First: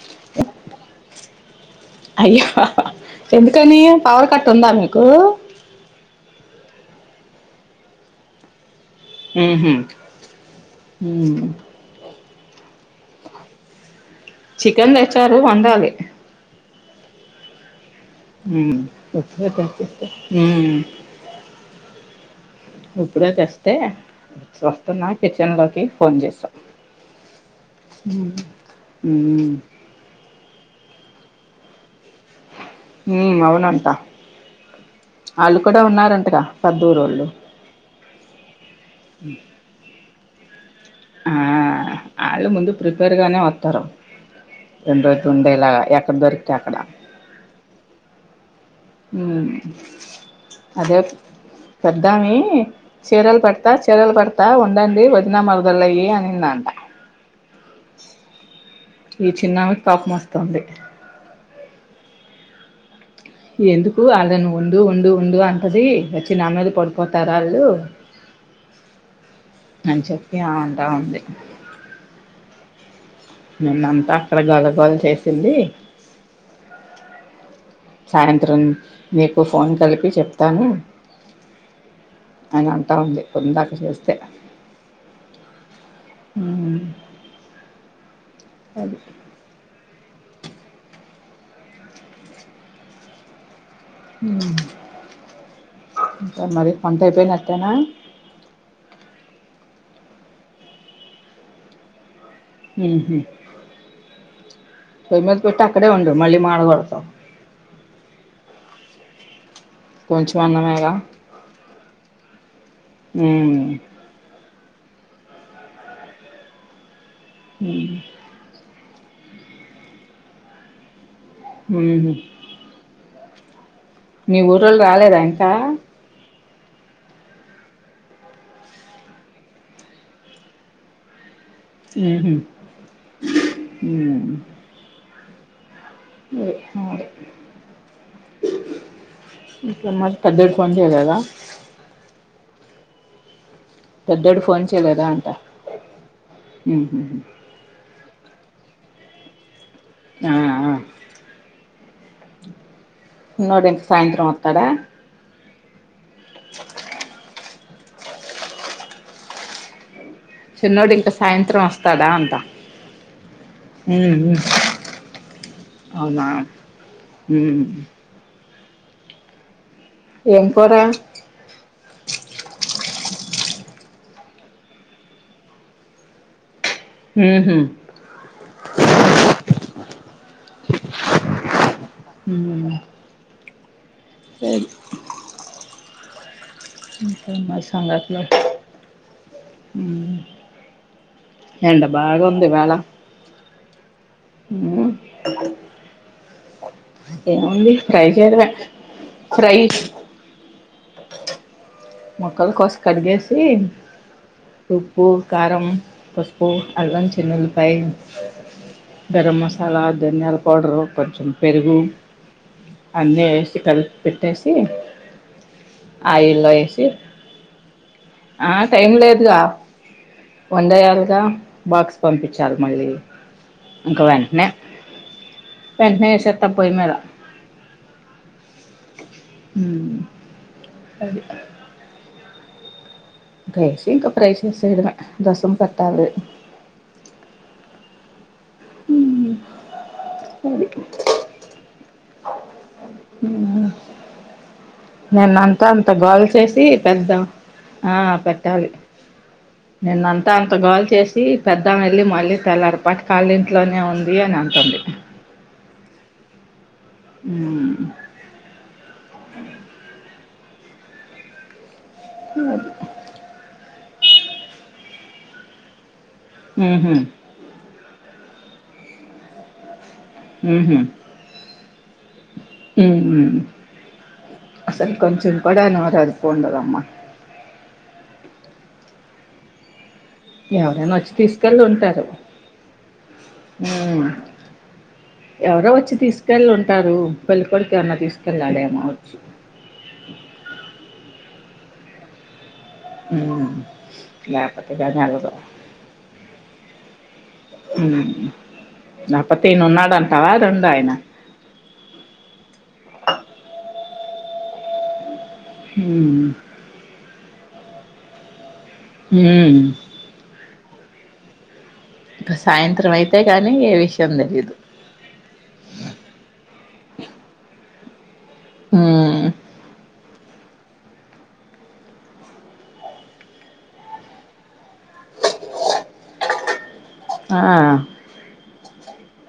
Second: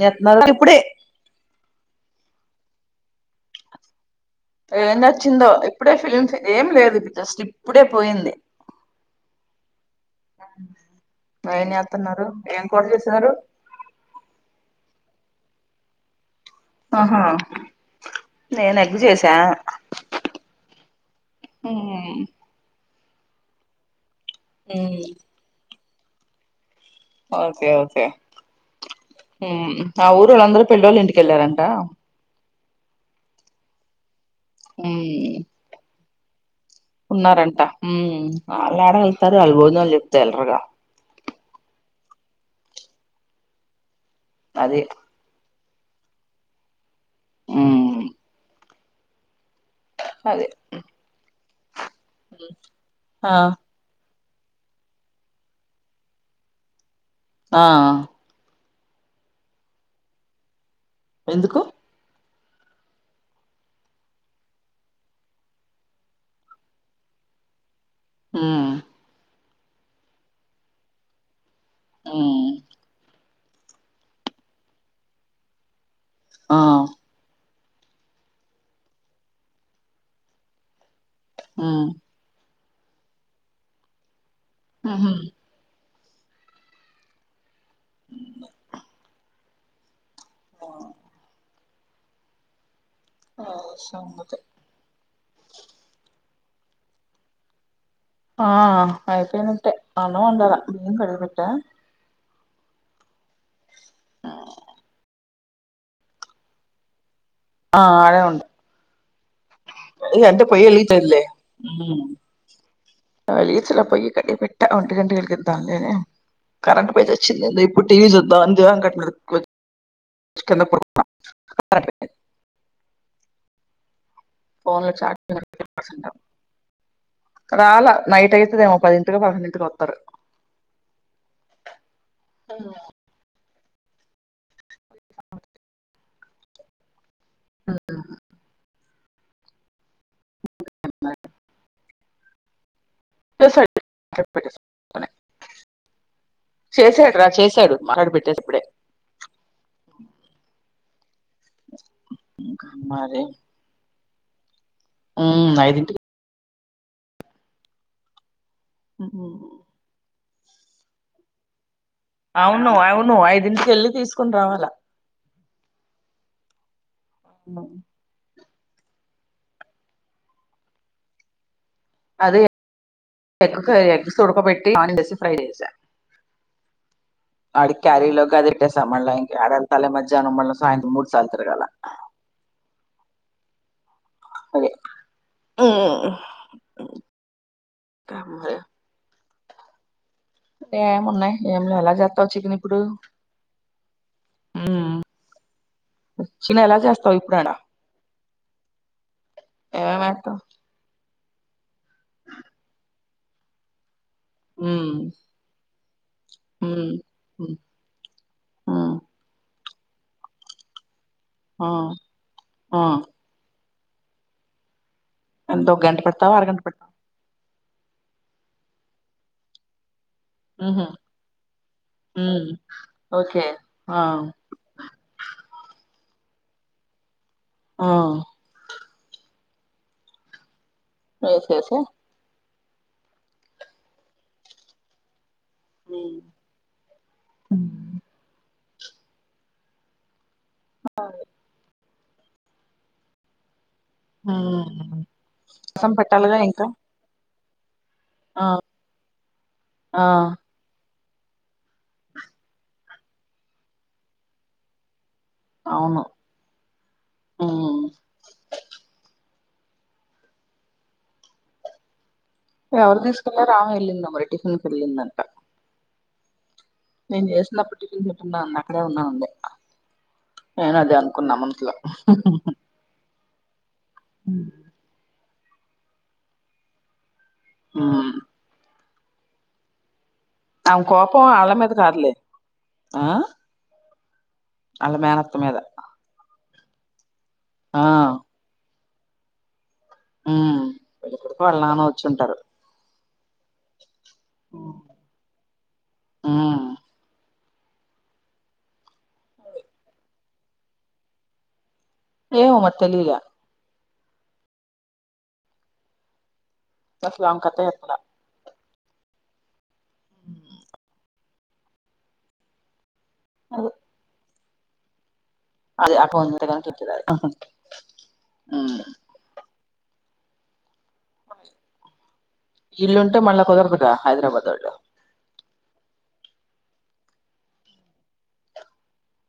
నెత్నల ఇప్పుడే అయ్యా [unintelligible] ఎందుకనియ్య ఏం నచ్చిందో ఇప్పుడే ఫిలిమ్స్ ఏం లేదు ఇప్పు జస్ట్ ఇప్పుడే పోయింది ఉహు ఊ ఏం చేస్తున్నారు ఏం కూర జేసారు చికెన్ తెచ్చారు వండాలి ఆహా ఊమ్ నేను ఎగ్ చేసా ఊమ్ ఉమ్ ఇప్పుడే ఫస్టే సస్తనా కిచెన్ లోకి ఫోన్ చేసా ఓకే ఓకే ఊ ఉమ్. ఆ ఊరుళంద్ర పిల్లోల ఇంటి కెళ్ళారంటా ఊ అవునంటా ఉమ్ ఆళ్ళు కూడా ఉన్నారం ర కద్దుూ రోళ్ళు మ్మ్ అల్లాడ అళ్తారు వాళ్ళు బోజనాలు చెప్ప వెళ్ళరాగా ఆ వాళ్ళు ముందు ప్రిపేర్ గానే వస్తారు అది రండ త ఉండే అలా ఎక్కడ దొరికితే అక్కడ మ్మ్ మ్మ్ అదే పెద్దమీ ఆ చీరలు పడతా చీరలు పడతా కా ఉండండి వదినమరదలయి అనిందాంట ఆ ఈ చిన్నమికి కోపం వస్తుంది. ఎందుకు ఎందుకు ఆళ్ళను ఉండు ఉండు ఉండు అంటది వచ్చి నా మీద పడిపోతారు ఆళ్ళు హ్మ్. అని చెప్పి అంటా ఉంది. హ్మ్. నిన్నంతా అక్కడ గోలగోల చేసింది. ఆ. సాయంత్రం మీకు ఫోన్ కలిపి చెప్తాను. హ్మ్. అన్ని అంటా ఉంది ఇందాక చేస్తే. మ్మ్ మ్మ్ హ్మ్ అదే. హ్మ్. ఆ. అవున. ఉమ్ ఇంకా మరి వంట అయిపోయినట్టేనా. ఆ అయిపోయినట్టే అన్నం వండలా బియ్యం కడిగి పెట్టా. మ్మ్ హ్మ్ పెట్టి అక్కడే ఉండు మళ్ళీ మాడ కొడుతావ్. ఆ ఆడే ఉంటా. కొంచెం అంటే పోయ్యి ఎలిగి అన్నమేగా చలే ఉమ్ వెళ్ళే పొయ్యి కట్టే పెట్టా. ఒంటి గంటకి వెలిగిదంలేఏ కరెంట్ పోయి సచి. చ్చింది ఇప్పుడు ఉమ్ టీవీ చూద్దాం అని దీవాన్ కాట్ కుచ్ కింద పడు. హ్మ్. మీ ఊర్లోళ్ళు ఫోన్ లో రాలేదా చార్జింగ్ ఇంకా. పెట్టుకుంటాం రాలా నైట్ అయితే దేమో పదింటికొ పదకొండింటికి వస్తారు. హుహుమ్ ఆఆ. అవున. హ్మ్. ఆహా. ఇంకా మరి. పెద్దొడు ఫోన్ చేయలేదా. అసల్. పెద్దోడు ఫోన్ చేయలేదా అంట ఉహు చేశాడు రా చేశాడు మాట్లాడి పెట్టేసా ఇప్పుడే. ఆ ఆ మరి. చిన్నోడు ఇంక సాయంత్రం వస్తాడా మ్మ్ ఐదుఇంటికి సే అ చిన్నోడు ఇంకా సాయంత్రం వస్తంది అవును అవును ఐదింటికి వెళ్లి ఉమ్ తీసుకోని ఉమ్ రావాల హు ఏం కూర అది ఎగ్ కర్రీ ఎగ్స్ ఉడకబెట్టి ఆనియన్ ఏసీ ఫ్రేయ్ చేశా ఉహు వాడికి కరేజ్ లోకి అదే సమాలా అడలు తాల మ మధ్యానం మల్ల సాయంత్రం మూడు సార్లు తిరగాల ఉ అదే హు ఇంకా ఏంటీ సంగతులు ఉ అ ఉన్నాయి ఏలో ఎలా చేస్తావు ఉంది చికెన్ ఇవాళ ఇప్పుడు చికెన్ ఎలా చేస్తావు ఇప్పుడు ఏం ఆడ ఉంది ఫ్రై చేయడమే ఫ్రై ఏమేమి ఏత్తావ్ అే మొక్కలు కోసి కడిగేసి ఉమ్ ఉప్పు కరం పసుపు ఉమ్ అల్లం చిన్న ఉల్లిపాయ్ ఉమ్ గరంమసాలా అలా ధన్యాల పౌడరు కొంచెం ఆ పెరుగు ఆ అన్నీ వేసి కలిపి పెట్టేసి ఎంత ఓ గంట పెడుతావా ఆయిల్లో అరగంట పెడుత వేసి ఆ టైం లేదుగా ఉహు వండేయాలగా బాక్స్ ఉమ్ పంపించాలి మళ్ళీ ఓకే ఆ ఇంకా వెంటనే వెంటనే చెత్త పోయి మీద ఆ మ్ సే సే ప్రైస ఇంకా ప్రైసడమ దసం పెట్టాలి ఉమ్ ఉమ్ సరి ఉ నేన్న అంతా అంత రసం గోల పెట్టాలిగా చేసి ఇంకా పెద్దాం ఆ పెట్టాలి నిన్న ఆ అంతా అంత గోల చేసి పెద్ద వెళ్ళి మళ్ళీ తెల్లారు పాటి కాళ్ళ ఇంట్లోనే ఉంది అని అంటుంది. అవును ఉ హ్మ్ అదే ఎవరు తీసుకునారు ఆమె ఎలింద మరి టిఫిన్ కి ఎలిందా ఉహు నేన్ చేస్నా [unintelligible] ఉ ఉంది అక్కడే ఉన్నావుంది నేన్ అదే అనుకున్నా మనసులో మ్ అసలు కొంచెం కొడాను వ అది పోండదమ్మా ఆ ఆమె ఎవరైనా వచ్చి కోపం ఆళ్ళ తీసుకెళ్లి మీద ఉంటారు కాదులే వాళ్ళ మేనత్త మీద తెల్ళు ఉంటారు పళ్లి పడుతే ఆ అన్న తీసుకల్లాడే చె నానే వచ్చుంటారు మ్ నపతేకాలు ఉ హ్మ్ దప్పతేను ఉన్నాడ అంటవా రెండో ఆయన ఏమో మరి తెలియలే ఉ బస్ లోంగ్ కతా ఎట్లా ఉ ఇక సాయంత్రం అయితే అంతేగాని ఏ విషయం తెలీయదు అదే [unintelligible] ఉ ఈళ్ళుంటే మళ్ళా కుదరదుగా హైదరాబాద్ వాళ్ళు ఆ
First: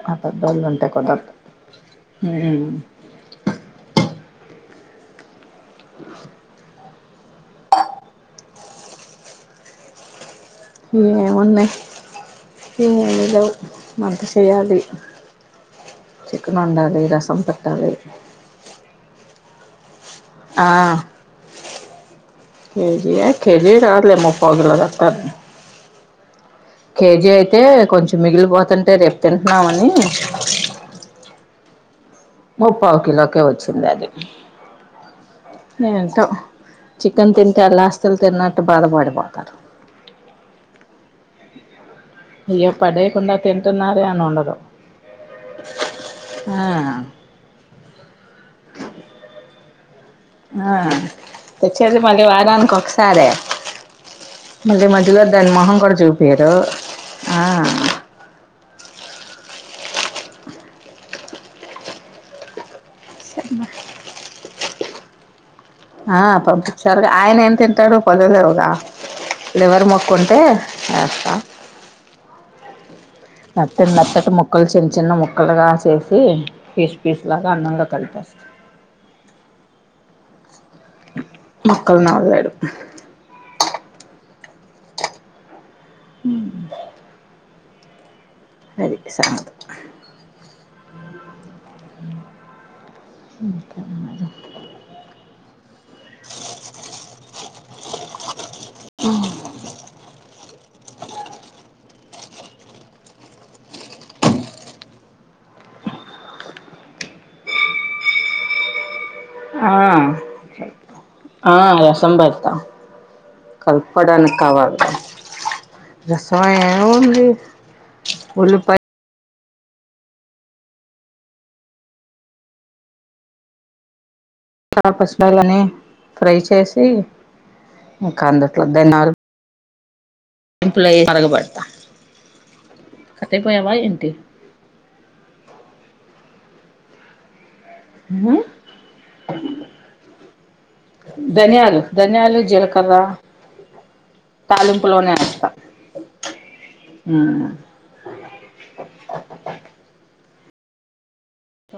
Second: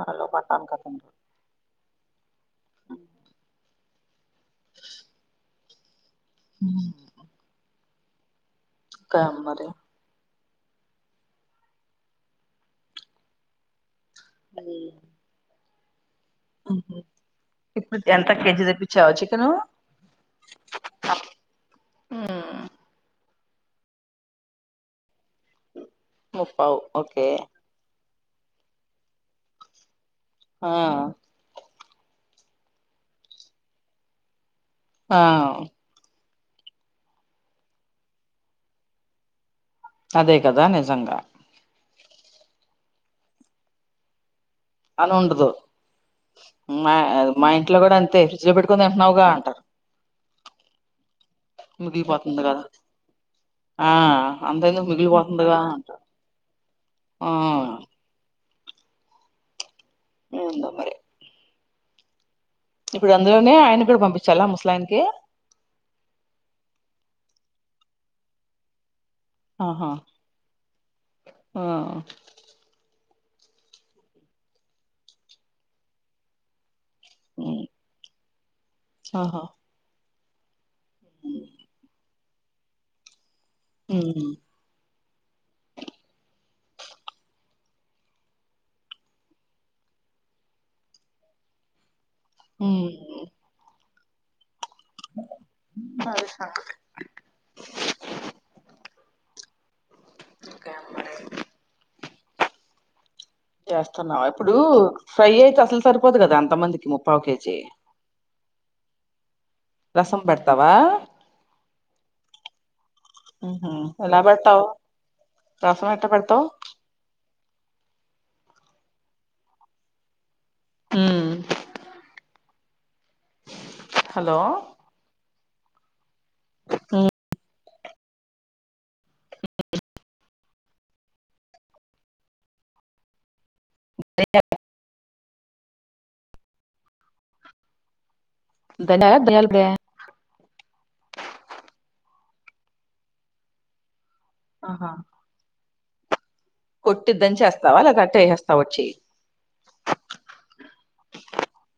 వాళ్ళు అదద్ పట్టాన్ కదుండ్రు దళ్గుంటాయి [unintelligible] మ్ ఉ క మరి ఏముంది ఏమీ లేవు మంత చేయాలి చికన్ హ్మ్ వండాలి రసం పెట్టాలి కను ఆ మ్మ్ ఏం చేయాలి కెజీ చాలే ముప్పగలద చాలు ముప్పావు ఓకే కేజీ అయితే కొంచెం మిగిలిపోతుంటే రేపు తింటున్నామని ఆ ముప్పవు కిలోకే వచ్చింది అది ఆ ఏంటో చికెన్ తింటే అలా ఆస్తులు తిన్నట్టు బాధపడిపోతారు అదే కదా నిజంగా అయ్యో పడే కుండా తింటన్నారే అని ఉండదు అను ఉండదు మా ఆ మ ఇంట్లో కూడా అంతే ఫ్రిడ్జ్ లో పెట్టుకుని తింటున్నావుగా అంటారు ఆ తెచ్చేసి మళ్ళీ మిగిలిపోతుంది కదా వారానికి ఒకసారే ఆ అంతెందుకు మళ్ళీ మధ్యలో దాని మిగిలిపోతుందిగా మొహం కూడా అంటారు చూపియరు ఆ ఎందో మరి ఇప్పుడు అందులోనే ఆయన కూడా పంపించాలా మ లానికి ఆ పంపించారు ఆయన ఏం తింటాడు పలదరవుగా లివర్ ఆహా ముక్కుంటే ఏస్తా ఆ నత్త నత్తటి ముక్కలు చిన్న చిన్న ముక్కలుగా చేసి ఇస్త పీస్లాగా అన్నంగా కలితస్తా ఆహా మక్కల్ నా మ్ మ్ అది సంగదు హ అ చేస్తున్నావు ఇప్పుడు ఫ్రై అయితే అసలు సరిపోదు కదా అంతమందికి ముప్పవు కేజీ ఆ రసం పెడతావా ఆ రసం పెడతా ఉహు, ఎలా కలపడానికి పెడతావు కావాల రసం ఎట్ట రసం పెడతావ్ ఏముంది ఒళ్ళుపాయ హ హలోలో బైలనే ఫ్రై చేసి కందుట్దలు ఎంప్లయ కరగబడతా కథయిపోయావా ఏంటి ధనిలడే ధనియాలు ధన్యాలు జీలకర తాలింపులోనే వస్త కొట్టిద్దని చేస్తావా అలా కట్ట వసేస్తావు వచ్చి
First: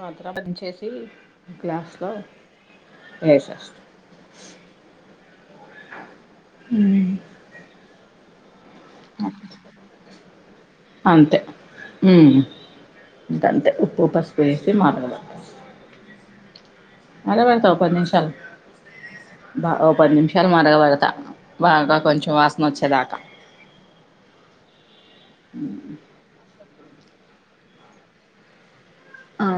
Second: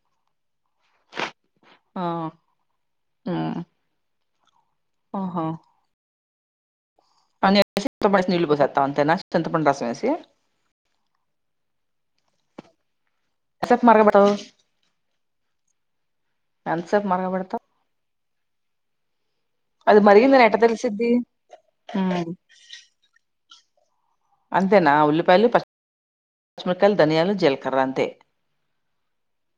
అంత లోపల దించేసి ఆ గ్లాస్లో ఉమ్, వేసేస్తం ఆహా హ్మ్ [inaudible] చింతపండు రసం వేసి అంతే హ్మ్ ఇంకంతే ఎంతసేపు ఉప్పు మరగబెడతావు పసుపు వేసి మరగా బెటాచ్ ఎంతసేపు మరగా మరగబెడతావు పెడతా పది నిమిషాలు బాగ అది పది మరిగిందని నిమిషాలు ఎట్ట మరగబడతా తెలిసిద్ది బాగా ఉమ్, కొంచెం వాసన వచ్చేదాకా హ్మ్ పచ్చి మిరపకాయలు ధనియాలు జల్కర్రాంతే ఆ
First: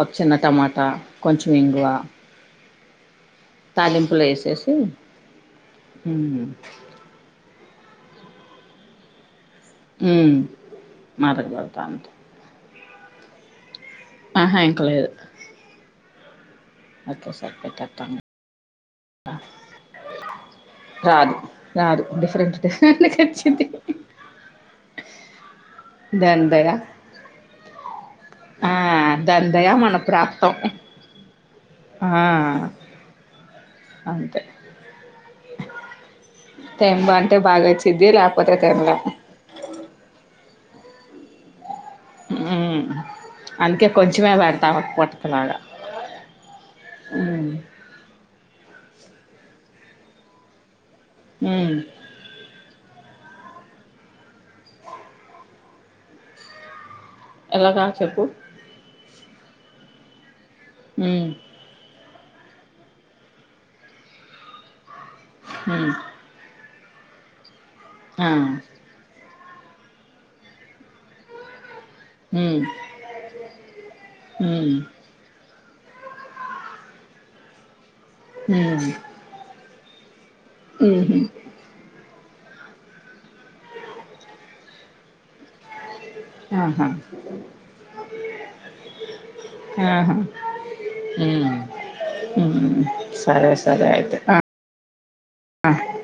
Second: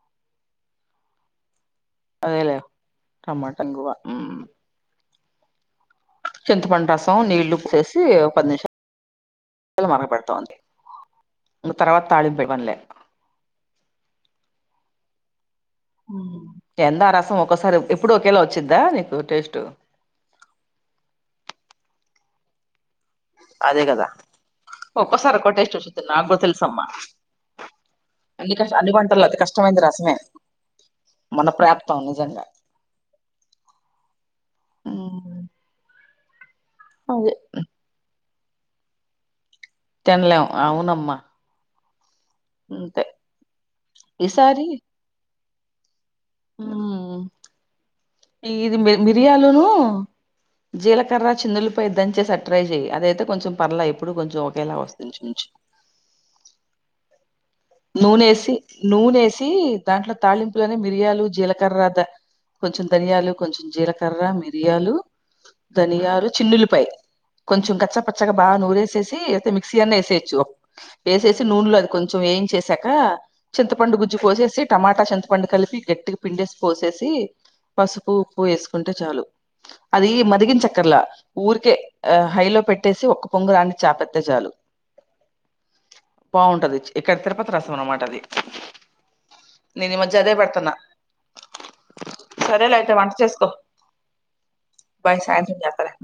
ఒక చిన్న టమాటా కొంచెం ఇంగు అదేలేే తాలింపులో యేసేసి చింత పండ రసం నీల్లు పొసేసి ఇ ఓ పది నిమిష మరగ ఉమ్, పెడుతంది ఇంగ మరగబెడతా అంతే తర్వాత తాళింపు ఏ్యమాన్లే ఆహా ఇంకలేదు ఉ ఏందా రసం ఒకసారి ఎప్పుడు పెట్టేస్తాను ఒకేళ వచ్చింది రాదు రాదు రేంచు తే అదే కదా ఒక్కోసార్ ఒకో టెస్ట్ వస్తుందని నాకు కూడా దాని దయ తెల్సమ్మ అన్ని ఆ, కష్ట అన్ని వంటల్లో అతి దాని దయ కష్టమైంది మన రసమే ప్రాప్తం మన ప్రాప్తం ఆ, నిజంగా అంతే టంబా అదే అంటే బాగా వచ్చిది లేకపో ఉత్తర కేేరళ తినలం అవునమ్మా ఉ అంతే అందుకే కొంచమే ఈసారి పెడతామ పట్టకలాగా ఉ ఈ ఇది మిర్యాలును జీలకర్ర ఉమ్. చిన్నుల్లిపాయ దంచేస అ ట్రై చెయ అద అయితే కొంచెం పర్లే ఇప్పుడు కొంచెం ఒకేలా వస్తుంచ ఎలాగా చెప్పు నూనేసి నూనేసి దాంట్లో తాలింపు లోనే మిరియాలు ఉమ్, జీలకర్రత కొత్తులు ధనియాలు కొంచెం జీలకర్ర మిరియాలు ఉమ్, ధనియాలు చిల్లుల్లిపాయ్ కొంచెం కచ్చ ఆ, పచ్చగా బాగా నూరేసేసి మిక్సీ అయినా యేసేయొచ్చు యేసేసి నూనె కొంచెం ఏం ఉమ్, చేసాక చింతపండు గుజ్జు పోసేసి ఉమ్, టమాటా చింతపండు కలిపి గట్టిగ పిండేసి పోసేసి పసుపు ఉప్పు ఉమ్, యేసుకుంటే చాలు అది మాది ఏంచక్కర్లా ఉమ్, ఊర్కే ఆ హైలో పెట్టేసి ఒక్క పొంగు రానిచ్చి ఆపేత్తే చాలు బావుంటది ఆహా ఇక్కడ తిరుపతి రసం అనమాట అది నేను ఈ ఆహా మధ్య అదే పెడతన్నా ఉమ్. సరేలే ఉమ్ అయితే వంట చేసుకో సరే సరే అయితే బై సాయంత్రం ఆ చేత్తాలే